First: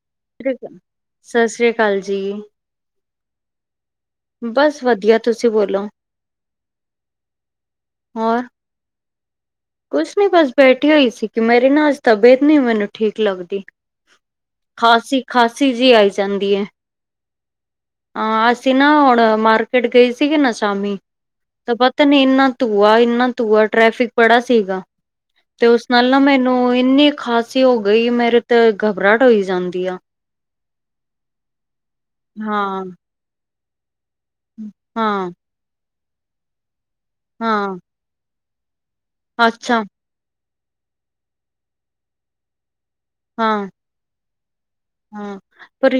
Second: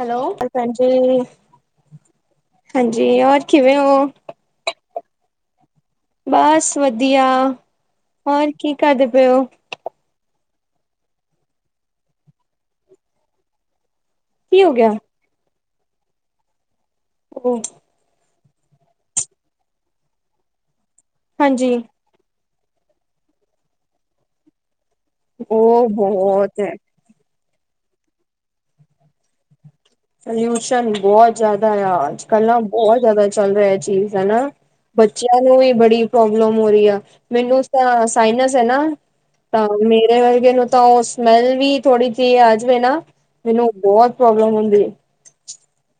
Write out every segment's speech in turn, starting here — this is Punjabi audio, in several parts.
ਹੈਲੋ ਭਾਜੀ ਸਤਿ ਸ੍ਰੀ ਅਕਾਲ ਜੀ ਹਾਂਜੀ, ਹੋਰ ਕਿਵੇਂ ਹੋ? ਬਸ ਵਧੀਆ ਤੁਸੀਂ ਬੋਲੋ ਬਸ ਵਧੀਆ, ਹੋਰ? ਕੀ ਕਰਦੇ ਪਏ ਔ? ਕੁਛ ਨੀ ਬਸ ਬੈਠੀ ਹੋਈ ਸੀ, ਕਿ ਮੇਰੀ ਨਾ ਅੱਜ ਤਬੀਅਤ ਨਹੀਂ ਮੈਨੂੰ ਠੀਕ ਲੱਗਦੀ। ਕੀ ਹੋ ਗਿਆ? ਖਾਸੀ-ਖਾਸੀ ਜੀ ਆਈ ਜਾਂਦੀ ਹੈ। [unintelligible] ਹਾਂ ਅਸੀਂ ਨਾ ਹੁਣ ਮਾਰਕੀਟ ਗਈ ਸੀਗੀ ਨਾ ਸ਼ਾਮੀ ਹਾਂਜੀ। ਤੇ ਪਤਾ ਨੀ ਇੰਨਾ ਧੂੰਆ, ਇੰਨਾ ਧੂੰਆ ਟ੍ਰੈਫਿਕ ਬੜਾ ਸੀਗਾ ਤੇ ਉਸ ਉਹ ਨਾਲ ਨਾ ਬਹੁਤ ਹੈ। ਮੈਨੂੰ ਇੰਨੀ ਖਾਸੀ ਹੋ ਗਈ, ਮੇਰੇ ਤੇ ਗਬਰਾਹਟ ਹੋਈ ਜਾਂਦੀ ਆ। ਪੋਲਿਊਸ਼ਨ ਬਹੁਤ ਜਿਆਦਾ, ਆ ਅੱਜ-ਕੱਲ੍ਹ ਨਾ ਹਾਂ ਬਹੁਤ ਜ਼ਿਆਦਾ ਚੱਲ ਰਿਹਾ ਚੀਜ਼। ਹਨ, ਹਾਂ ਬੱਚਿਆਂ ਨੂੰ ਵੀ ਬੜੀ ਪ੍ਰੋਬਲਮ ਹੋ ਰਹੀ ਆ ਮੈਨੂੰ ਹਾਂ ਤਾਂ ਸਾਇਨਸ ਹੈ, ਨਾ ਤਾਂ ਅੱਛਾ ਮੇ ਵਰਗੇ ਨੂੰ ਤਾਂ ਉਹ ਸਮੈਲ ਵੀ ਥੋੜੀ ਜਿਹੀ ਆ ਜਾਵੇ ਨਾ ਹਾਂ ਮੈਨੂੰ ਬਹੁਤ ਪ੍ਰੋਬਲਮ ਹੁੰਦੀ। ਹਾਂ, ਪਰ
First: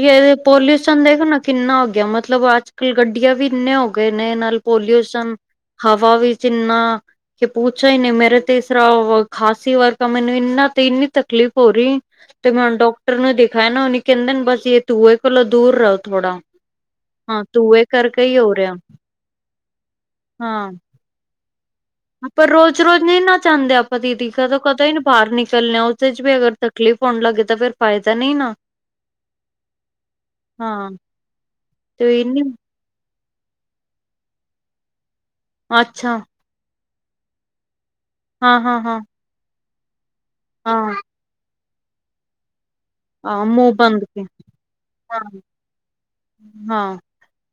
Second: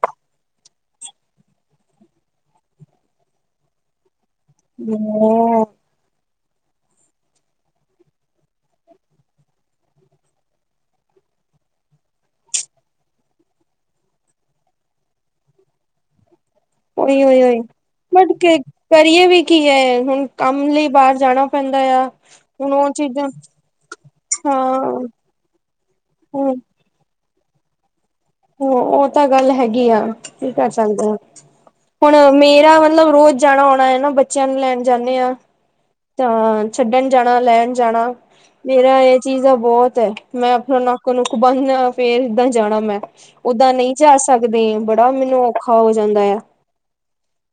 ਪੋਲਿਊਸ਼ਨ ਦੇਖ ਨਾ ਕਿੰਨਾ ਹੋ, ਗਿਆ ਮਤਲਬ ਅੱਜ ਕਲ ਗੱਡੀਆਂ ਵੀ ਇੰਨੇ ਹੋ। ਨੇ ਨਾਲ ਪੋਲਿਊਸ਼ਨ ਹੋ ਹਵਾ ਵੀ ਇੰਨਾਂ ਕਿ ਪੱਛਾ ਹੀ ਨਹੀਂ ਮੇਰਾ ਤੇ ਇਸ ਤਰ ਖਾਸੀ ਵਰਗਾ ਮੈਨੂੰ ਇਨਾ ਤੇ ਇੰਨੀ ਤਕਲੀਫ਼ ਹੋ ਰਹੀ। ਤੇ ਮੈਂ ਹੁਣ ਡਾਕਟਰ ਨੂੰ ਦਿਖਾਇਆ ਨਾ, ਉਹਨ ਕਹਿੰਦੇ ਬਸ ਇਹ ਤੂੰਏ ਕੋਲੋਂ ਦੂਰ ਰਹੋ ਥੋੜਾ। ਉਹੀ ਉ ਹਾਂ ਧੂੰਏ ਕਰਕੇ ਬਟ ਹੀ ਹੋ ਰਿਹਾ ਕਰੀਏ ਵੀ ਕੀ ਹੈ, ਹੁਣ ਕੰਮ ਲਈ ਬਾਹਰ ਜਾਣਾ ਪੈਂਦਾ ਆ ਆਪਾਂ ਹੁਣ ਰੋਜ਼, ਉਹ ਰੋਜ਼ ਨਹੀਂ ਚੀਜ਼ਾਂ ਨਾ ਚਾਹੁੰਦੇ, ਆਪਾਂ ਦੀਦੀ ਕਦੋਂ ਕਦੋਂ ਹੀ ਹਾਂ ਨ ਬਾਹਰ ਨਿਕਲਣੇ ਉਸਦੇ ਚ ਵੀ ਅਗਰ ਤ ਤਕਲੀ ਹੋਉਣ ਲੱਗੇ, ਤਾਂ ਫਿਰ ਫਾਇਦਾ ਨੀ ਨਹੀਂ ਨਾ। ਹ ਉਹ ਤਾਂ ਗੱਲ ਹੈਗੀ ਆ ਕੀ ਕਰ ਹਾਂ ਸਕਦੇ ਆ ਹੁਣ ਤੇ ਇਹ ਨੀ ਮੇ ਜਿਹੜਾ ਮਤਲਬ ਰੋਜ਼ ਜਾਣਾ ਆਉਣਾ ਹੈ, ਨਾ ਬੱਚਿਆਂ ਨੂੰ ਲੈਣ ਜਾਂਦੇ ਆਾਂ। ਅੱਛਾ। ਆ ਛੱਡਣ ਜਾਣਾ ਲੈਣ ਜਾਣਾ ਹਾਂ ਹਾਂ ਹਾਂ ਮੇਰਾ ਇਹ ਚੀਜ਼ ਬਹੁਤ ਹੈ। ਮੈਂ ਆਪਣਾ ਹਾਂ ਨੱਕ ਨੁਕ ਬੰਨਣਾ ਫੇਰ ਦਾਂ ਜਾਣਾ ਮੈਂ। ਓਦਾਂ ਨਹੀਂ ਜਾ ਸਕਦੇ, ਬੜਾ ਮੈਨੂੰ ਔਖਾ ਹੋ ਜਾਂਦਾ ਆ। ਹਾਂ।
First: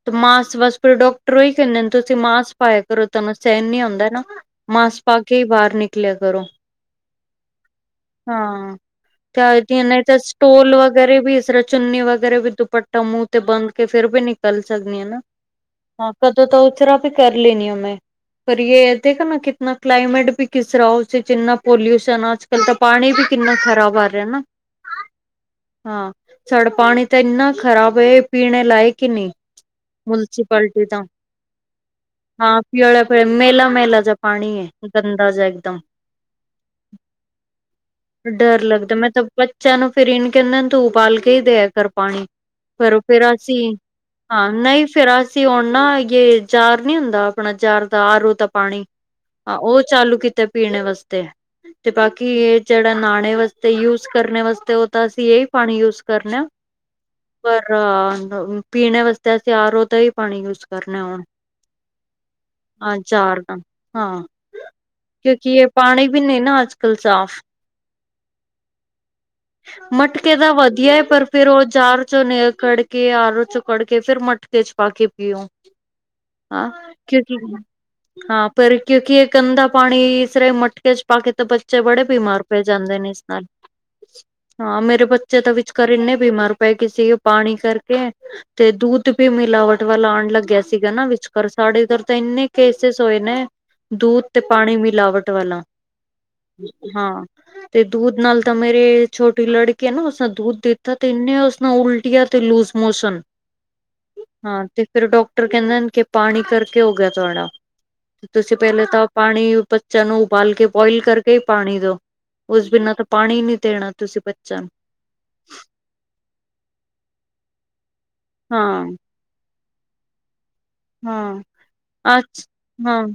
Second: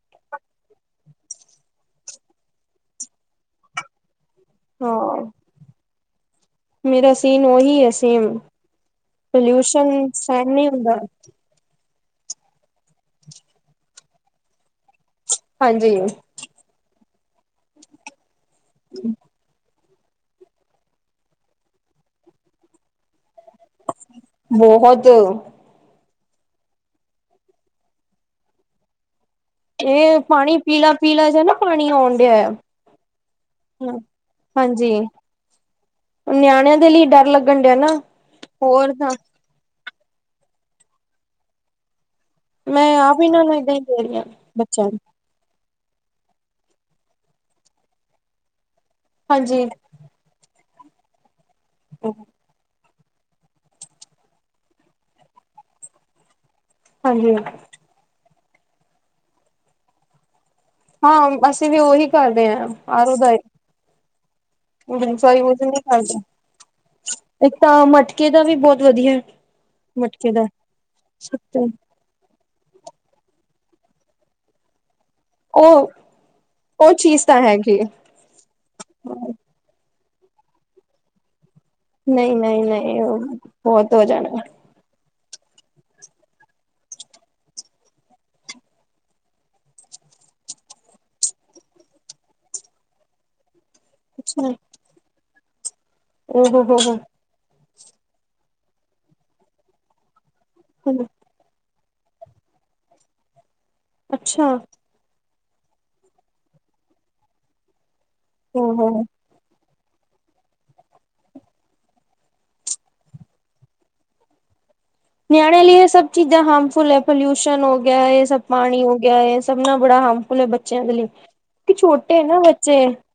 ਤੇ ਮਾਸ ਬਸ ਫਿਰ ਡਾਕਟਰ ਉਹੀ ਕਹਿੰਦੇ ਨੇ ਤੁਸੀਂ ਮਾਸ ਪਾਾਇਆ ਕਰੋ, ਤੁਹਾਨੂੰ ਸਹਿਣ ਨੀ ਆਉਂਦਾ ਨਾ। ਮਾਸ ਪਾ ਹਾਂ ਕੇ ਹੀ ਬਾਹਰ ਨਿਕਲਿਆ ਕਰੋ। ਮੇਰਾ ਸੀਨ ਉਹੀ ਹੈ। ਸੇਮ ਹਾਂ, ਨਹੀਂ ਪੋਲਿਊਸ਼ਨ ਤਾਂ ਸਹਿਣ ਨਹੀਂ ਸਟੋਲ ਹੁੰਦਾ ਵਗੈਰੇ ਬ ਚੁੰਨੀ ਵਗੈਰਾ ਵੀ ਦੁਪੱਟਾ ਮੂੰਹ ਤੇ ਬੰਦ ਕੇ ਫੇਰ ਵੀ ਨਿਕਲ ਸਕਦੀ ਹਨਾ, ਹਾਂਜੀ ਹੁਣ ਤਾਂ ਤਾਂ ਉਥਰਾ ਵੀ ਕਰ ਲੈਣੀ ਹ ਮੈਂ ਪਰ ਯ ਦੇਖ ਨਾ ਕਿਤਨਾ ਕਲਾਈਮੇਟ ਵੀ ਕਿਸ ਤਰਾਂ ਉਸ 'ਚ ਇੰਨਾ ਪੋਲਿਊਸ਼ਨ ਅੱਜ ਕਲ ਤਾਂ ਪਾਣੀ ਵੀ ਕਿੰਨਾ ਖਰਾਬ ਆ। ਬਹੁਤ ਹਾਂ ਸਾਡਾ ਪਾਣੀ ਤਾਂ ਇੰਨਾ ਖ਼ਰਾਬ ਹੈ ਪੀਣੇ ਲਾਇਕ ਨਹੀ। ਇਹ ਪਾਣੀ ਮੁਨਸਪਾਲਟੀ ਪੀਲਾ ਤਾਂ ਪੀਲਾ ਜਿਹਾ ਨਾ ਪਾਣੀ ਆਉਣ ਡਿਆ ਹਾਂ ਪਿਲਿਆ ਪਿਆ ਮੇਲਾ ਆ। ਮੇਲਾ ਜ ਪਾਣੀ ਹੈ ਹਾਂਜੀ ਗੰਦਾ ਜੇ ਇੱਕਦਮ ਨਿਆਣਿਆਂ ਦੇ ਲਈ ਡਰ ਲੱਗਣ ਡਿਆ ਨਾ। ਡਰ ਲੱਗਦਾ ਮੈਂ ਤਾਂ ਬੱਚਿਆਂ ਨੂੰ ਫਿਰ ਇੰਨ ਕੇਂਏ ਤੂੰ ਉਬਾਲ ਕੇ ਹੀ ਦਿਆ ਕਰ ਪਾਣੀ ਫ ਮੈਂ ਆਪ ਫਿਰ ਇਹਨਾਂ ਨੂੰ ਅਸੀ ਏਦਾਂ ਹੀ ਦੇ ਰਹੀ ਹਾਂ ਨਹੀਂ ਬੱਚਿਆਂ ਨੂੰ ਫਿਰ ਅ ਅਸੀ ਆਉਣ ਨਾ ਜੇ ਜਾਰ ਨੀ ਹੁੰਦਾ ਆਪਣਾ ਜਾਰ ਦਾ ਆਰੂ ਤਾਂ ਪਾਣੀ ਹਾਂਜੀ ਉਹ ਚਾਲੂ ਕੀਤਾ ਪੀਣੇ ਵਾਸਤੇ ਤੇ ਬਾਕੀ ਇਹ ਜਿਹੜਾ ਨਹਾਣੇ ਵਾਸਤੇ ਯੂਜ ਕਰਨੇ ਵਾਸਤੇ ਉਹ ਤਾਂ ਅਸੀਂ ਇਹੀ ਪਾਣੀ ਯੂਜ ਕਰਣੇ ਆ। ਹਾਂਜੀ ਰਾ ਪੀਣ ਵਾਸਤੇ ਅਸੀਂ ਆਰੋ ਦਾ ਹੀ ਪਾਣੀ ਯੂਜ ਕਰਨਾ ਹੁਣ ਹਾਂ ਅਸੀ ਵੀ ਉਹੀ ਕਰਦੇ ਹਾਂ ਆਰੋ ਦਾ ਈ। ਹਾਂ ਕਿਉਂਕਿ ਇਹ ਨਹੀਂ ਪਾਣੀ ਕਰਦੇ ਵੀ ਨਹੀ ਨਾ ਅੱਜ ਕੱਲ੍ਹ ਸਾਫ਼ ਇੱਕ ਤਾਂ ਮਟਕੇ ਦਾ ਵੀ ਬਹੁਤ ਵਧੀਆ। ਮਟਕੇ ਤਾਂ ਵਧੀਆ ਪਰ ਫਿਰ ਉਹ ਜਾਰ 'ਚੋਂ ਕੜ ਕੇ ਆਰ ਚੋਂ ਕੱੜ ਕੇ ਫੇਰ ਮਟਕੇ 'ਚ ਪਾ ਕੇ ਕਿਉ ਉਹ ਅਂ ਉਹ ਚੀਜ਼ ਕਿਉਕਿ ਤਾਂ ਹੈਗੀ ਹਾਂ ਪਰ ਕਿਉਂਕਿ ਇਹ ਗੰਦਾ ਪਾਣੀ ਇਸ ਤਰ ਮਟਕੇ 'ਚ ਪਾ ਕੇ ਤਾਂ ਬੱਚੇ ਬੜੇ ਬਿਮਾਰ ਪੈ ਨਹੀ- ਜਾਂਦੇ ਨਹੀ ਨੇ ਉਹ ਇਸ ਨਾਲ ਬਹੁਤ ਹੋ ਜਾਣਾ। ਹਾਂ ਮੇਰੇ ਬੱਚੇ ਤਾਂ ਵਿਚਕਾਰ ਇੰਨੇ ਬਿਮਾਰ ਪਏ ਗ ਸੀ ਉਹ ਪਾਣੀ ਕਰਕੇ ਤੇ ਦੁੱਧ ਵੀ ਮਿਲਾਵਟ ਵੱਲ ਆਉਣ ਲੱਗਿਆ ਸੀਗਾ ਨਾ ਵਿਚਕਾਰ ਸਾਡੇ ਇਧਰ ਤਾਂ ਇੰਨੇ ਕੇਸਿਸ ਹੋਏ ਨੇ। ਦੂਧ ਤੇ ਅੱਛਾ ਪਾਣੀ ਮਿਲਾਵਟ ਵਾਲਾ ਉਹ ਹੋ ਹੋ ਹਾਂ। ਤੇ ਦੂਧ ਨਾਲ ਤਾਂ ਮੇਰੇ ਛੋਟੀ ਲੜਕੀ ਹੈ ਨਾ ਉਸਨ ਦੂਧ ਦਿੱਤਾ ਹੋ ਤੇ ਇੰਨੇ ਉਸ ਨਾਲ ਉਲਟ ਉਲਟੀਆਂ ਤੇ ਲੂਜ ਮੋਸ਼ਨ ਅੱਛਾ ਹਾਂ ਤੇ ਫਿਰ ਡਾਕਟਰ ਕਹਿੰਦੇ ਕਿ ਪਾਣੀ ਕਰਕੇ ਹੋ ਗਿਆ ਤੁਹਾਡਾ ਤੁਸੀਂ ਪਹਿਲੇ ਹੋ ਤਾਂ ਪਾਣੀ ਬੱਚਿਆਂ ਨੂੰ ਉਬਾਲ ਕੇ ਬੋਇਲ ਕਰਕੇ ਹੀ ਪਾਣੀ ਦੋ। ਉਸ ਬਿਨਾਂ ਤਾਂ ਪਾਣੀ ਨੀ ਦੇਣਾ ਤੁਸੀ ਬੱਚਿਆਂ ਨੂੰ। ਨਿਆਣੇ ਲਈ ਸਭ ਚੀਜ਼ਾਂ ਹਾਰਮਫੁਲ ਹੈ ਪੋਲੂਸ਼ਨ ਹੋ ਗਿਆ ਹੈ ਸਭ ਪਾਣੀ ਹੋ ਹਾਂ ਗਿਆ ਏ। ਸਭਨਾ ਬੜਾ ਹਾਰਮੁਲ ਬੱਚ ਹਾਂ ਅੱਛਾ ਹਾਂ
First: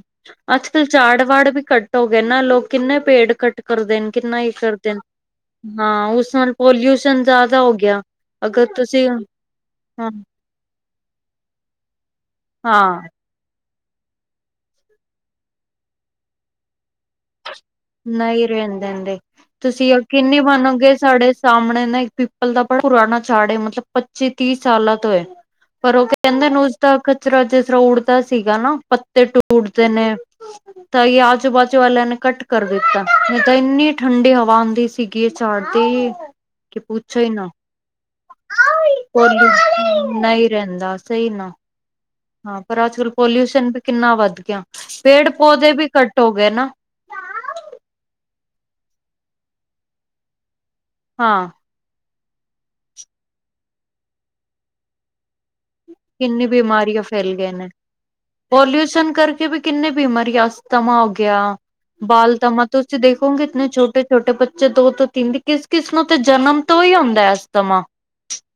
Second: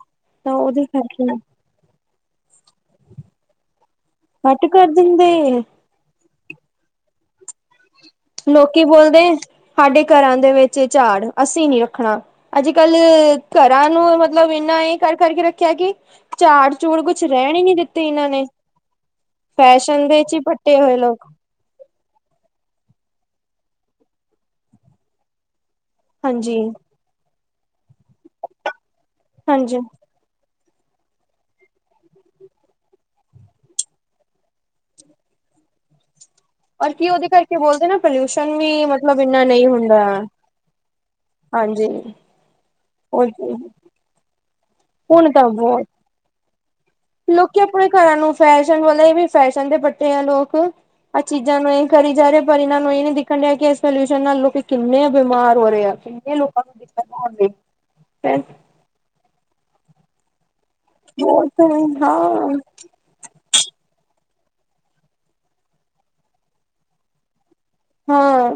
ਤਾਂ ਅੱਜ ਉਹਦੇ ਕੱਲ੍ਹ ਜਾੜ ਕਰਕੇ ਵੜ ਵੀ ਕੱਟ ਹੋ ਗਏ ਨਾ ਲੋਕ ਕਿੰਨੇ ਪੇੜ ਕੱਟ ਕਰਦੇ ਨੇ ਕਿੰਨਾ ਘੱਟ ਕਰ ਕਰਦੇ ਦਿੰਦੇ ਨੇ। ਹਾਂ ਉਸ ਨਾਲ ਪੋਲਿਊਸ਼ਨ ਜ਼ਿਆਦਾ ਹੋ ਗਿਆ। ਅਗਰ ਲੋਕੀ ਤੁਸੀਂ ਬੋਲਦੇ ਸਾਡੇ ਹਾਂ ਘਰਾਂ ਦੇ ਵਿੱਚ ਝਾੜ ਅਸੀ ਨੀ ਰੱਖਣਾ। ਅਜ ਕੱਲ ਹਾਂ ਘਰਾਂ ਨੂੰ ਮਤਲਬ ਇੰਨਾ ਇਹ ਕਰ ਕਰਕੇ ਰੱਖਿਆ ਕਿ ਝਾੜ ਝੂੜ ਕੁਛ ਰਹਿਣ ਹੀ ਨੀ ਦਿੱਤਾ। ਨਹੀਂ ਰਹਿਣ ਦਿੰਦੇ ਤੁਸੀਂ ਦੇ ਚ ਕਿ ਹੀ ਪੱਟੇ ਬਨੋਗੇ ਹੋਏ ਲੋਕ ਸਾਡੇ ਸਾਹਮਣੇ ਨਾ ਇੱਕ ਪਿੱਪਲ ਦਾ ਪੁਰਾਣਾ ਝਾੜ ਮਤਲਬ ਪੱਚੀ ਤੀਹ ਸਾਲਾਂ ਤੋਂ ਹੈ। ਪਰ ਉਹ ਕਹਿੰਦੇ ਹਾਂਜੀ ਉਸਦਾ ਕਚਰਾ ਜਿਸ ਤਰਾ ਉੱਡਦਾ ਸੀਗਾ ਨਾ। ਤੇ ਹਾਂਜੀ ਟੂਟਦੇ ਨੇ ਤਾਂ ਇਹ ਆਜੂ ਬਾਜੂ ਵਾਲਿਆਂ ਨੇ ਕੱਟ ਕਰ ਦਿੱਤਾ ਨਹੀਂ ਤਾਂ ਇੰਨੀ ਠੰਡੀ ਹਵਾ ਹੁੰਦੀ ਸੀਗੀ ਇਹ ਝਾੜਦੀ। ਔਰ ਕੀ ਉਹਦੇ ਕਰਕੇ ਬੋਲਦੇ ਨਾ ਪੋਲਿਊਸ਼ਨ ਵੀ ਮਤਲਬ ਇੰਨਾ ਨਹੀਂ ਹੁੰਦਾ। ਪੋਲਿਊ ਨਹੀਂ ਰਹਿੰਦਾ ਸਹੀ ਨਾ ਹਾਂਜੀ ਹਾਂ ਪਰ ਅੱਜ ਕੱਲ ਉਹ ਪੋਲਿਊਸ਼ਨ ਵੀ ਕਿੰਨਾ ਵੱਧ ਗਿਆ ਪੇੜ ਹੁਣ ਤਾਂ ਪੌਦੇ ਬਹੁਤ ਵੀ ਕੱਟ ਹੋ ਗਏ ਨਾ। ਲੋਕੀ ਆਪਣੇ ਘਰਾਂ ਨੂੰ ਫੈਸ਼ਨ ਵਾਲੇ ਵੀ ਫੈਸ਼ਨ ਦੇ ਬੱਟੇ ਆ ਲੋਕ ਆਹ ਹਾਂ ਚੀਜ਼ਾਂ ਨੂੰ ਇਹ ਕਰੀ ਜਾ ਰਿਹਾ ਪਰ ਇਹ ਨੂੰ ਇਹ ਨ ਨਹੀਂ ਦੇਖਣ ਡਹਾ ਕਿ ਇਸ ਪੋਲਿਊਸ਼ਨ ਨਾਲ ਲੋਕੀ ਕਿੰਨੇ ਬਿਮਾਰ ਹੋ ਰਹੇ ਆ ਕਿੰਨੇ ਕਿੰਨੀ ਲੋਕਾਂ ਨੂੰ ਦਿੱਕਤ ਹੋਣ ਡਈ ਫਿਰ ਪੋਲਿਊਸ਼ਨ ਕਰਕੇ ਵੀ ਕਿੰਨੇ ਬਿਮਾਰੀ ਅਸਤਮਾ ਹੋ ਗਿਆ ਬਹੁਤ ਬਾਲ ਹਾਂ ਤਮਾ ਤੁਸੀਂ ਦੇਖੋਗੇ ਇੰਨੇ ਛੋਟੇ ਛੋਟੇ ਬੱਚੇ ਦੋ ਤੋਂ ਤਿੰਨ ਦੀ ਕਿਸ ਕਿਸ ਨੂੰ ਤੇ ਜਨਮ ਤੋਂ ਹੀ ਆਉਂਦਾ ਇਸ ਸਮਾਂ ਹਾਂ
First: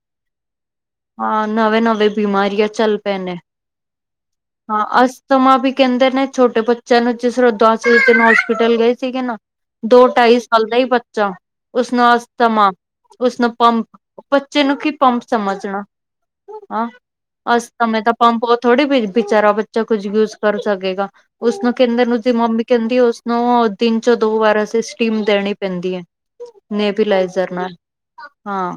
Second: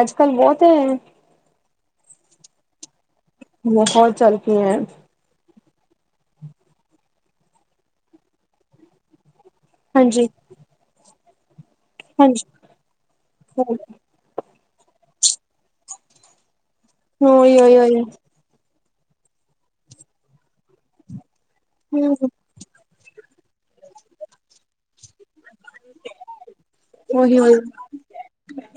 ਅੱਜ ਕੱਲ ਬਹੁਤ ਹੈ। ਹਾਂ ਨਵੇਂ ਨਵੇਂ ਬਿਮਾਰੀਆਂ ਚੱਲ ਪਏ ਨੇ। ਬਹੁਤ ਚੱਲ ਕੀ ਹੈ। ਸਮਾਂ ਵੀ ਕਹਿੰਦੇ ਨੇ ਛੋਟੇ ਬੱਚਿਆਂ ਨੂੰ ਜਿਸ ਰਧਸ ਤਨ ਹੋਸਪਿਟਲ ਗਏ ਸੀਗੇ ਨਾ। ਦੋ ਹਾਂਜੀ ਢਾਈ ਸਾਲ ਦਾ ਹੀ ਬੱਚਾ ਉਸਨੂੰ ਹਾਂਜੀ ਅਸਥਮਾ ਉਸਨੂੰ ਪੰਪ ਬੱਚੇ ਨੂੰ ਕੀ ਪੰਪ ਸਮਝਣਾ ਹਾਂ ਅ ਉਹੀ ਉਹੀ ਉਹੀ ਸਮੇਂ ਤਾਂ ਪੰਪ ਬਹੁਤ ਥੋੜ੍ਹੀ ਵੀ ਵਿਚਾਰਾ ਬੱਚਾ ਕੁੱਝ ਯੂਜ ਕਰ ਸਕੇਗਾ। ਉਸਨੂੰ ਕਹਿੰਦੇ ਹਮ ਨੂੰ ਦੀ ਮੰਮੀ ਕਹਿੰਦੀ ਉਸਨੂੰ ਦਿਨ ਚੋ ਦੋ ਵਾਰ ਅਸੀ ਸਟੀਮ ਦੇਣੀ ਪੈਂਦੀ ਹੈ। ਉਹੀ ਨਵੀਲਾਈਜ਼ਰ ਉਹੀ ਨਾਲ ਹਾਂ।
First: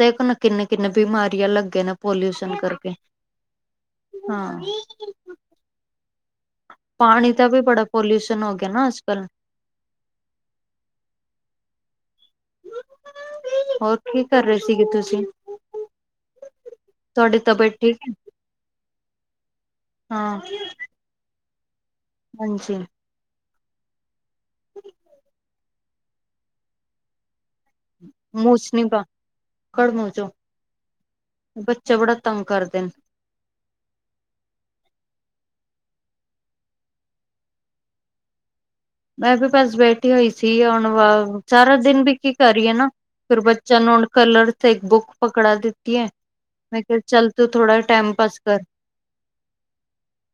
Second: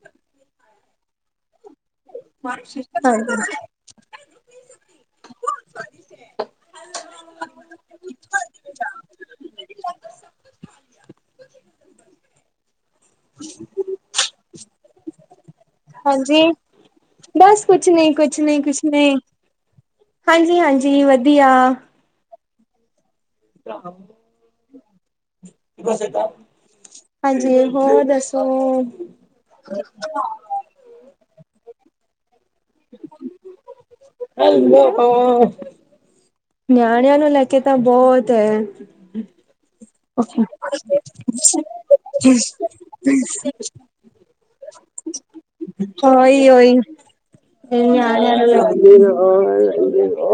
ਦੇਖੋ ਨਾ ਕਿੰਨੇ ਕਿੰਨੇ ਬਿਮਾਰੀਆਂ ਲੱਗੇ ਨੇ ਪੋਲਿਊਸ਼ਨ ਕਰਕੇ। ਹਾਂ। ਪਾਣੀ ਦਾ ਵੀ ਬੜਾ ਪੋਲਿਊਸ਼ਨ ਹੋ ਗਿਆ ਨਾ ਅੱਜ ਕੱਲ੍ਹ। ਹਾਂ। ਹੋਰ ਕੀ ਕਰ ਰਹੇ ਸੀਗੇ ਤੁਸੀਂ। ਹਾਂਜੀ ਤੁਹਾਡੀ ਬਸ ਤਬੀਅਤ ਕੁਛ ਠੀਕ ਨੀ ਹੈ ਕੁਛ। ਕੁਛ ਨੇ ਕੁਛ ਨੇ ਹਾਂ ਹਾਂਜੀ ਹਾਂਜੀ ਵਧੀਆ। ਹਾਂਜੀ। ਤਾਂ ਹਾਂਜੀ ਹੋਰ ਦੱਸੋ? ਮੂਛ ਨੀ ਪਾ ਬੱਚਾ ਬੜਾ ਤੰਗ ਕਰਦੇ ਨੇ। [inaudible] ਨਿਆਣਿਆਂ ਨੂੰ ਲੈ ਕੇ ਤਾਂ ਬਹੁਤ ਹੈ। ਮੈਂ ਵੀ ਬਸ ਬੈਠ ਟੀ ਹੋਈ ਸੀ ਹੁਣ ਵ ਸਾਰਾ ਦਿਨ ਵੀ ਕੀ ਕਰੀਏ ਨਾ ਫਿਰ ਬੱਚਿਆਂ ਨੂੰ ਹੁਣ ਕਲਰ ਇੱਕ ਬੁੱਕ ਪਕੜਾ ਦਿੱਤੀ ਹੈ ਉਹੀ, ਉਹੀ ਮੈਂ ਕਿਹਾ ਚੱਲ ਤੂੰ ਥੋੜਾ ਟਾਈਮ ਪਾਸ ਕਰ [inaudible]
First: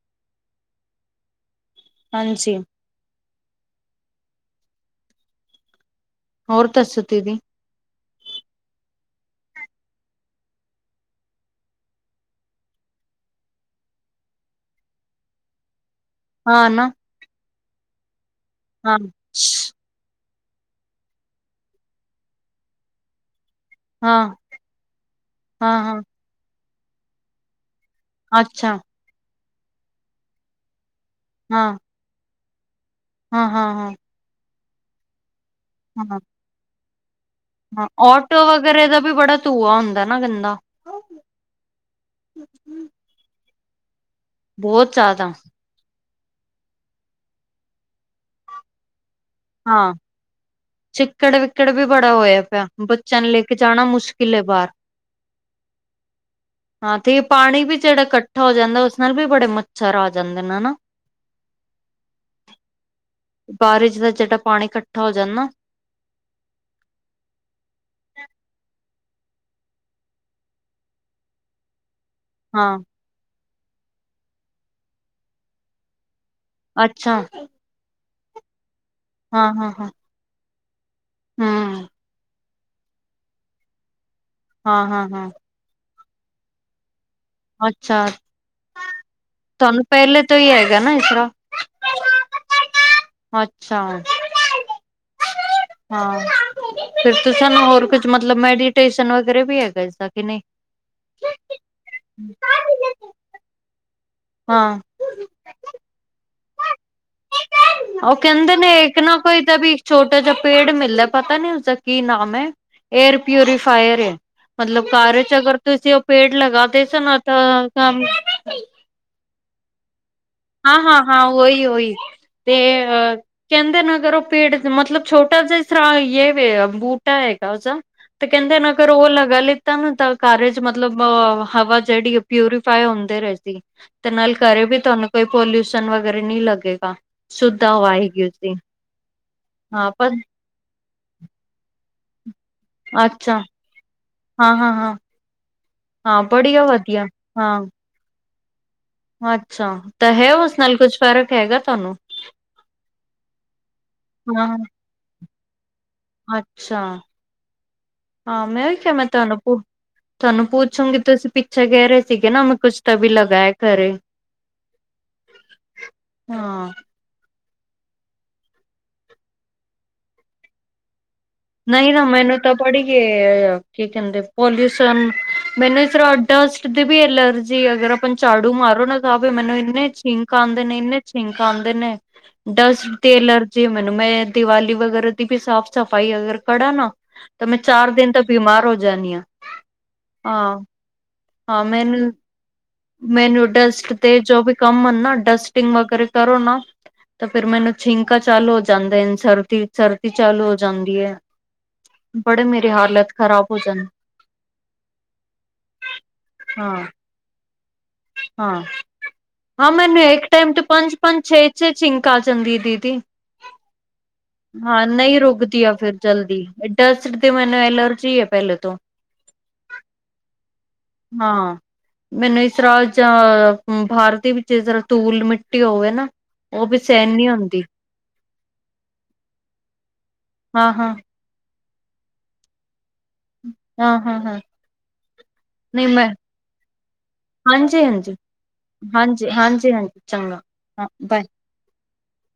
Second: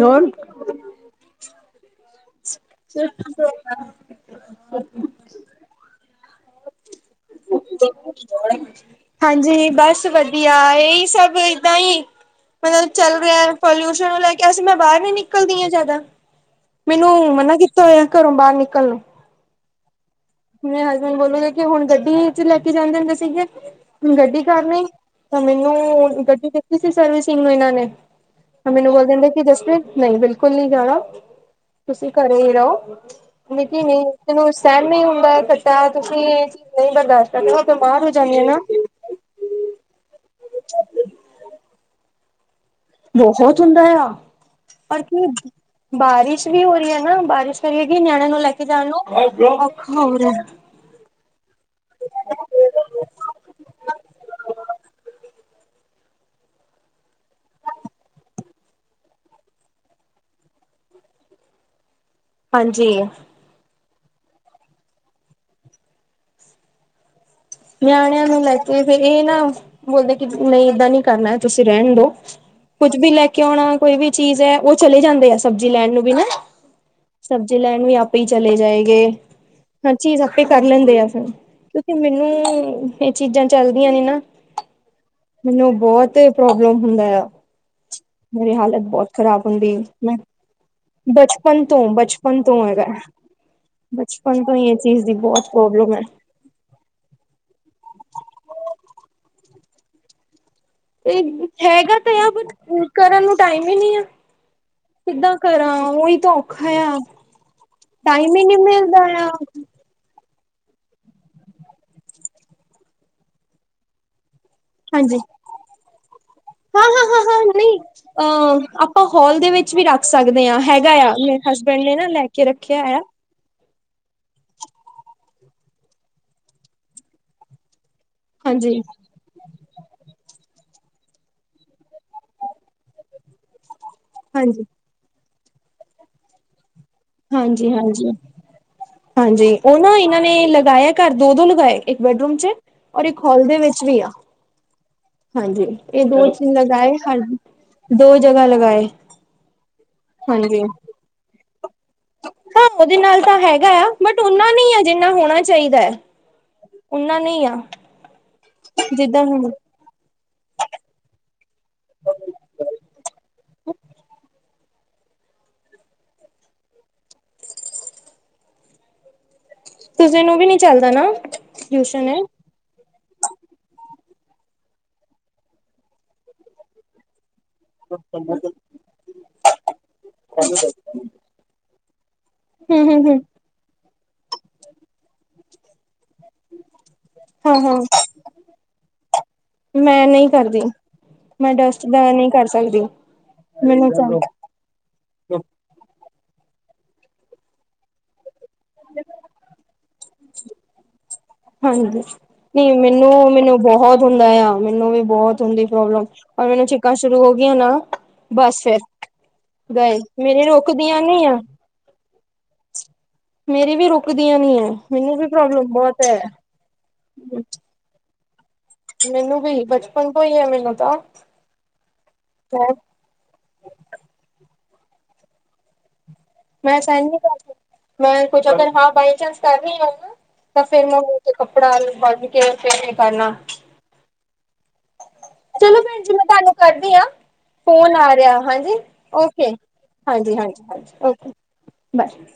ਹੋਰ? ਹਾਂਜੀ। [inaudible] ਹੋਰ ਤਰਸਤ ਦੀ ਹਾਂਜੀ ਬਸ ਵਧੀਆ ਇਹੀ ਸਭ ਏਦਾਂ ਹੀ। ਮਤਲਬ ਚੱਲ ਰਿਹਾ ਪੋਲਿਊਸ਼ਨ ਨੂੰ ਲੈ ਕੇ ਅਸੀਂ ਮੈਂ ਬਾਹਰ ਨ ਨਿਕਲਦੀ ਹਾਂ ਜਿਆਦਾ। ਹਾਂ ਨਾ। ਨ ਮਨਨਾ ਕੀਤਾ ਹੋਇਆ ਘਰੋਂ ਬਾਹਰ ਹਾਂ ਨਿਕਲਣ ਆਪਣੇ ਹਸਬੈਂਡ ਬੋਲੋਗੇ ਕਿ ਹੁਣ ਗੱਡੀ ਚ ਲੈ ਕੇ ਜਾਂਦੇ ਹੁੰਦੇ ਸੀਗੇ। ਹਾਂ ਗੱਡੀ ਕਰਨ ਤਾਂ ਹਾਂ ਮੈਨੂੰ ਹਾਂ ਗੱਡੀ ਦਿੱਤੀ ਸੀ ਸਰਵਿਸਿੰਗ ਨੂੰ ਇਹਨਾਂ ਨੇ। ਅੱਛਾ ਮੈਨੂੰ ਬੋਲ ਦਿੰਦਾ ਕਿ ਜਸਵੀਰ ਨਹੀਂ ਬਿਲਕੁਲ ਨਹੀਂ ਜਾਣਾ। ਹਾਂ। ਤੁਸੀਂ ਘਰੇ ਹੀ ਰਹੋ ਹਾਂ ਹਾਂ ਨਕੀ ਹਾਂ ਨਹੀਂ ਤੈਨੂੰ ਸਹਿਣ ਨਹੀਂ ਹੁੰਦਾ ਕਟਾ ਹਾਂ ਤੁਸੀਂ। ਨਹੀਂ ਬਰਦਾਸ ਹਾਂ ਆਟੋ ਵਗੈਰੇ ਦਾ ਵੀ ਬੜਾ ਧੂੰਆ ਹੁੰਦਾ ਨਾ ਗੰਦਾ। [inaudible] ਬਹੁਤ ਹੁੰਦਾ ਆ ਬਹੁਤ ਪਰ ਕੀ ਜ਼ਿਆਦਾ ਬਾਰਿਸ਼ ਵੀ ਹੋ ਰਹੀ ਹੈ ਨਾ ਬਾਰਿਸ਼ ਕਰੀਏਗੀ ਨਿਆਣਣੇ ਨੂੰ ਲੈ ਕੇ ਜਾਣ ਲੋਓ ਔਖਾ ਹਾਂ ਹੋ ਰਿਹਾ। ਚਿੱਕੜ ਵਿਕੜ ਵੀ ਬੜਾ ਹੋਇਆ ਪਿਆ ਬੱਚਿਆਂ ਨੂੰ ਲੈ ਕੇ ਜਾਣਾ ਮੁਸ਼ਕਿਲ ਬਾਹਰ। [inaudible] ਹਾਂ ਤੇ ਪਾਣੀ ਵੀ ਜਿਹੜਾ ਇਕੱਠਾ ਹੋ ਜਾਂਦਾ ਉਸ ਨਾਲ ਵੀ ਬੜੇ ਮੱਛਰ ਆ ਜਾਂਦੇ ਨੇ ਹਨਾ। [inaudible] ਹਾਂਜੀ। ਬਾਰਿਸ਼ ਦਾ ਜਿਹੜਾ ਪਾਣੀ ਇਕੱਠਾ ਹੋ ਜਾਂਣਾ ਨਾ। ਨਿਆਣਿਆਂ ਨੂੰ ਲੈ ਕੇ ਫ ਇਹ ਨਾ ਬੋਲਦੇ ਕਿ ਨਹੀਂ ਏਦਾਂ ਨੀ ਕਰਨਾ ਤੁਸੀ ਰਹਿਣ ਦੋ। ਹਾਂ। ਕੁੱਝ ਵੀ ਲੈ ਕੇ ਆਉਣਾ ਕੋਈ ਵੀ ਚੀਜ਼ ਹੈ ਉਹ ਚਲੇ ਜਾਂਦੇ ਆ ਸਬਜ਼ੀ ਲੈਣ ਨੂੰ ਵੀ ਨਾ। ਅੱਛਾ ਸਬਜ਼ੀ ਲੈਣ ਵੀ ਆਪੇ ਹੀ ਚਲੇ ਜਾਏਗੇ ਹਾਂ ਹਾਂ ਹਾਂ ਹਰ ਚੀਜ਼ ਆਪੇ ਕਰ ਲੈਂਦੇ ਆ। ਹੂੰ ਕਿਉਂਕਿ ਮੈਨੂੰ ਇਹ ਚੀਜ਼ਾਂ ਚਲਦੀਆਂ ਨੇ ਨਾ। ਹਾਂ- ਹਾਂ -ਹਾਂ। ਮੈਨੂੰ ਬਹੁਤ ਪ੍ਰੋਬਲਮ ਹੁੰਦਾ ਆ। ਅੱਛਾ ਮੇਰੀ ਹਾਲਤ ਬਹੁਤ ਖ਼ਰਾਬ ਹੁੰਦੀ ਤੁਹਾਨੂੰ ਮੈਂ ਪਹਿਲੇ ਤੋਂ ਹੀ ਹੈਗਾ ਨਾ ਇਸ ਤਰ੍ਹਾਂ ਬਚਪਨ ਤੋਂ ਬਚਪਨ ਤੋਂ ਹੈਗਾ ਅੱਛਾ ਬਚਪਨ ਤੋਂ ਹੀ ਇਹ ਚੀਜ਼ ਦੀ ਬਹੁਤ ਪ੍ਰੋਬਲਮ ਹੈ। ਹਾਂ ਫਿਰ ਤੁਸਾਨੂੰ ਹੋਰ ਕੁਝ ਮਤਲਬ ਮੈਡੀਟੇਸ਼ਨ ਵਗੈਰਾ ਵੀ ਹੈਗਾ ਇਸਦਾ ਕਿ ਨਹੀ। ਇਹ ਹੈਗਾ ਤਾਂ ਆ ਕਰਨ ਨੂੰ ਟਾਈਮ ਹੀ ਨਹੀ ਆ। ਹਾਂ। ਕਿੱਦਾਂ ਕਰਾਂ ਉਹੀ ਤ ਔਖਾ ਆ। ਉਹ ਟਾਈਮ ਹੀ ਕਹਿੰਦੇ ਨਹੀਂ ਨੇ ਇੱਕ ਮਿਲਦਾ ਨਾ ਆ ਕੋਈ ਤਾਂ ਵੀ ਛੋਟਾ ਜਿਹਾ ਪੇੜ ਮਿਲਦਾ ਪਤਾ ਨੀ ਉਸਦਾ ਕੀ ਨਾਮ ਹੈ ਏਅਰ ਪਿਊਰੀਫਾਇਰ ਏ। ਮਤਲਬ ਹਾਂਜੀ ਘਾਰ 'ਚ ਅਗਰ ਤੁਸੀੇ ਉਹ ਪੇੜ ਲਗਾ ਹਾਂ ਦੇ ਹਾਂ ਸਨ ਹਾਂ ਹਾਂ ਤਾਂ ਨਹੀਂ ਕੰਮ ਅ ਆਪਾਂ ਹਾਲ ਦੇ ਵਿੱਚ ਵੀ ਰੱਖ ਸਕਦੇ ਹਾਂ ਹੈਗਾ ਆ ਹਾਂ ਮੇਰੇ ਉਹੀ ਹਸਬੈਂਡ ਨੇ ਉਹੀ ਨਾ ਲੈ ਕੇ ਤੇ ਰੱਖਿਆ ਆ। ਅ ਕਹਿੰਦੇ ਨੇ ਅਗਰ ਉਹ ਪੇੜ ਮਤਲਬ ਛੋਟਾ ਜਿਹਾ ਇਸ ਤਰ੍ਹਾਂ ਬੂਟਾ ਹੈਗਾ ਜਾ ਤੇ ਕਹਿੰਦੇ ਹਾਂਜੀ ਅਗਰ ਉਹ ਲਗਾ ਲੇ। ਤਾ ਨੂੰ ਤਾਂ ਕਾਰਜ ਮਤਲਬ ਹਵਾ ਜਿਹੜੀ ਪਿਊਰੀਫਾਈ ਹੁੰਦੇ ਰਹੇਂਦੀ। ਨਾਲ ਕਰੇ ਹਾਂਜੀ ਵੀ ਤੁਹਾਨੂੰ ਕੋਈ ਪੋਲਿਊਸ਼ਨ ਵਗੈਰਾ ਨਹੀਂ ਲੱਗੇਗਾ। ਸ਼ੁੱਧ ਹਾਂਜੀ- ਹਵਾ ਹਾਂਜੀ ਆਏਗੀ ਉਸਦੀ -ਹਾਂਜੀ ਉਹ ਹਾਂ ਨਾ ਪਰ ਇਹਨਾਂ ਨੇ ਲਗਾਇਆ। ਘਰ ਦੋ- ਦੋ ਲਗਾਏ ਇੱਕ ਬੈਡਰੂਮ ਚ ਔਰ ਇੱਕ ਅੱਛਾ ਹਾਲ ਦੇ ਵਿੱਚ ਵੀ ਆ। ਹਾਂ- ਹਾਂ- ਹਾਂ। ਹਾਂਜੀ ਇਹ ਦੋ [unintelligible] ਬੜੀਆ ਲਗਾਏ ਵਧੀਆ ਹ ਹਾਂ ਦੋ ਜਗ੍ਹਾ ਲਗਾਏ। ਅੱਛਾ ਤਾਂ ਹੈ ਉਸ ਹਾਂਜੀ ਨਾਲ ਕੁਛ ਫ਼ਰਕ ਹੈਗਾ ਤੁਹਾਨੂੰ ਹਾਂ ਉਹਦੇ ਨਾਲ ਤਾਂ ਹੈਗਾ ਆ ਬਟ ਓਨਾ [inaudible] ਨਹੀਂ ਹੈ ਜਿੰਨਾ ਹੋਣਾ ਚਾਹੀਦਾ ਹੈ। ਅੱਛਾ ਓਨਾ ਨਹੀਂ ਆ ਹਾਂ ਮੈਂ ਵੀ ਕਿਹਾ ਮੈਂ ਜਿੱਦਾਂ ਤੁਹਾਨੂੰ ਹੁਣ ਤੁਹਾਨੂੰ ਪੁੱਛੋਗੀ ਤੁਸੀਂ ਪਿੱਛੇ ਕਹਿ ਰਹੇ ਸੀਗੇ ਨਾ ਮੈਂ ਕੁਛ ਤਾਂ ਵੀ ਲਗਾਇਆ ਘਰੇ ਹਾਂ। ਤੁਸੀੇ ਨੂੰ ਵੀ ਨੀ ਚੱਲਦਾ ਨਾ। ਨਹੀਂ ਨਾ ਟਿਊਸ਼ਨ ਹੈ। ਮੈਨੂੰ ਤਾਂ ਪੜ੍ਹੀਏ ਕੀ ਕਹਿੰਦੇ ਪੋਲਿਊਸ਼ਨ ਮੈਨੂੰ ਇਸਰਡਸਟ ਦੇ ਵੀਲਰ ਜੀ ਅਗਰ ਆਪਾਂ ਝਾੜੂ ਮਾਰੋ ਨਾ ਤਾਂ ਫ ਮੈਨੂੰ ਇੰਨੇ ਛਿੰਕ ਆਉਂਦੇ ਨੇ ਇੰਨੇ ਛਿੰਕ ਆਉਂਦੇ ਨੇ। ਹੂੰ ਡਸਟ ਹੂੰ ਦੀ ਹੂੰ ਅਲਰਜੀ ਹੈ ਮੈਨੂੰ ਮੈਂ ਦੀਵਾਲੀ ਵਗੈਰਾ ਦੀ ਵੀ ਸਾਫ਼ ਸਫ਼ਾਈ ਅਗਰ ਖੜਾ ਨਾ ਤਾਂ ਮੈਂ ਹਾਂ ਹਾਂ ਚਾਰ ਦਿਨ ਤਾਂ ਬਿਮਾਰ ਹੋ ਜਾਣੀ ਆ। ਮੈਂ ਨਹੀਂ ਹਾਂ ਕਰਦੀ। ਮੈਂ ਹਾਂ ਡਸਟ ਮੈਨੂੰ ਦਾ ਨਹੀਂ ਕਰ ਸਕਦੀ -ਮੈਨੂੰ ਡਸਟ ਤੇ ਜੋ ਵੀ ਕੰਮ ਹਨ ਨਾ ਡਸਟਿੰਗ ਵਗੈਰਾ ਕਰੋ ਨਾ ਤਾਂ ਫਿਰ ਮੈਨੂੰ ਛਿੰਕਾ ਚਾਲੂ ਹੋ ਜਾਂਦਾ ਸਰਦੀ ਸਰਦੀ ਚਾਲੂ ਹੋ ਜਾਂਦੀ ਹੈ। ਹਾਂਜੀ ਬੜੇ ਮੇਰੀ ਨਹੀਂ ਹਾਲਤ ਮੈਨੂੰ- ਖ਼ਰਾਬ ਹੋ ਮੈਨੂੰ ਜਾਂਦੀ ਬਹੁਤ ਹੁੰਦਾ ਆ ਮੈਨੂੰ ਵੀ ਬਹੁਤ ਹੁੰਦੀ ਪ੍ਰੋਬਲਮ ਔਰ ਮੈਨੂੰ ਹਾਂ ਛਿੱਕਾ 'ਚ ਸ਼ੁਰੂ ਹੋ ਗਈਆਂ ਨਾ ਹਾਂ ਬਸ ਫਿਰ ਹਾਂ ਗਏ ਮੈਨੂੰ ਇੱਕ ਮੇਰੇ ਟਾਈਮ ਤੇ ਪੰਜ- ਰੁਕਦੀਆਂ ਪੰਜ ਨੀ ਆ ਛੇ- ਛੇ ਛਿੰਕ ਆ ਜਾਂਦੀ ਦੀਦੀ ਮੇਰੀ ਵੀ ਰੁਕਦੀਆਂ ਨੀ ਹੈ ਹਾਂ ਮੈਨੂੰ ਨਹੀਂ ਵੀ ਰੁਕਦੀ ਪ੍ਰੋਬਲਮ ਆ ਫਿਰ ਬਹੁਤ ਹੈ। ਜਲਦੀ ਡਸਟ ਦੀ ਮੈਨੂੰ ਐਲਰਜੀ ਹੈ ਪਹਿਲੇ ਤੋਂ ਮੈਨੂੰ ਵੀ ਬਚਪਨ ਤੋਂ ਹੀ ਹੈ ਮੈਨੂੰ ਤਾਂ ਜਿਸ ਮੈਂ ਤਰ੍ਹਾਂ ਜਾਂ ਬਾਹਰ ਦੀ ਵਿੱਚ ਜਿਸ ਤਰ੍ਹਾਂ ਧੂਲ ਮਿੱਟੀ ਹੋਵੇ ਨਾ। ਉਹ ਵੀ ਮੈਂ ਸਹਿਣ ਨਹੀਂ ਨੀ ਕਰ ਸਕਦੀ, ਹੁੰਦੀ ਮੈਂ ਕੁਛ ਅਗਰ ਹਾਂ ਬਾਈ ਚਾਂਸ ਕਰ ਰਹੀ ਹਾ ਨਾ, ਤਾਂ ਹਾਂ ਫਿਰ ਹਾਂ ਮੈਂ ਤੇ ਕੱਪੜਾ ਬਣ ਕੇ, ਫੇਰ ਹੀ ਕਰਨਾ ਹਾਂ ਹਾਂ ਹਾਂ ਚਲੋ ਭੇਣ ਜੀ, ਮੈਂ ਤੁਹਾਨੂੰ ਕਰਦੀ ਹਾਂ। ਹਾਂਜੀ ਫੋਨ ਆ ਹਾਂਜੀ ਰਿਹਾ, ਹਾਂਜੀ, ਹਾਂਜੀ ਔਕੇ ਹਾਂਜੀ ਹਾਂਜੀ ਚੰਗਾ ਹਾਂਜੀ ਹਾਂ ਹਾਂਜੀ ਬਾਏ ਔਕੇ। ਬਾਏ।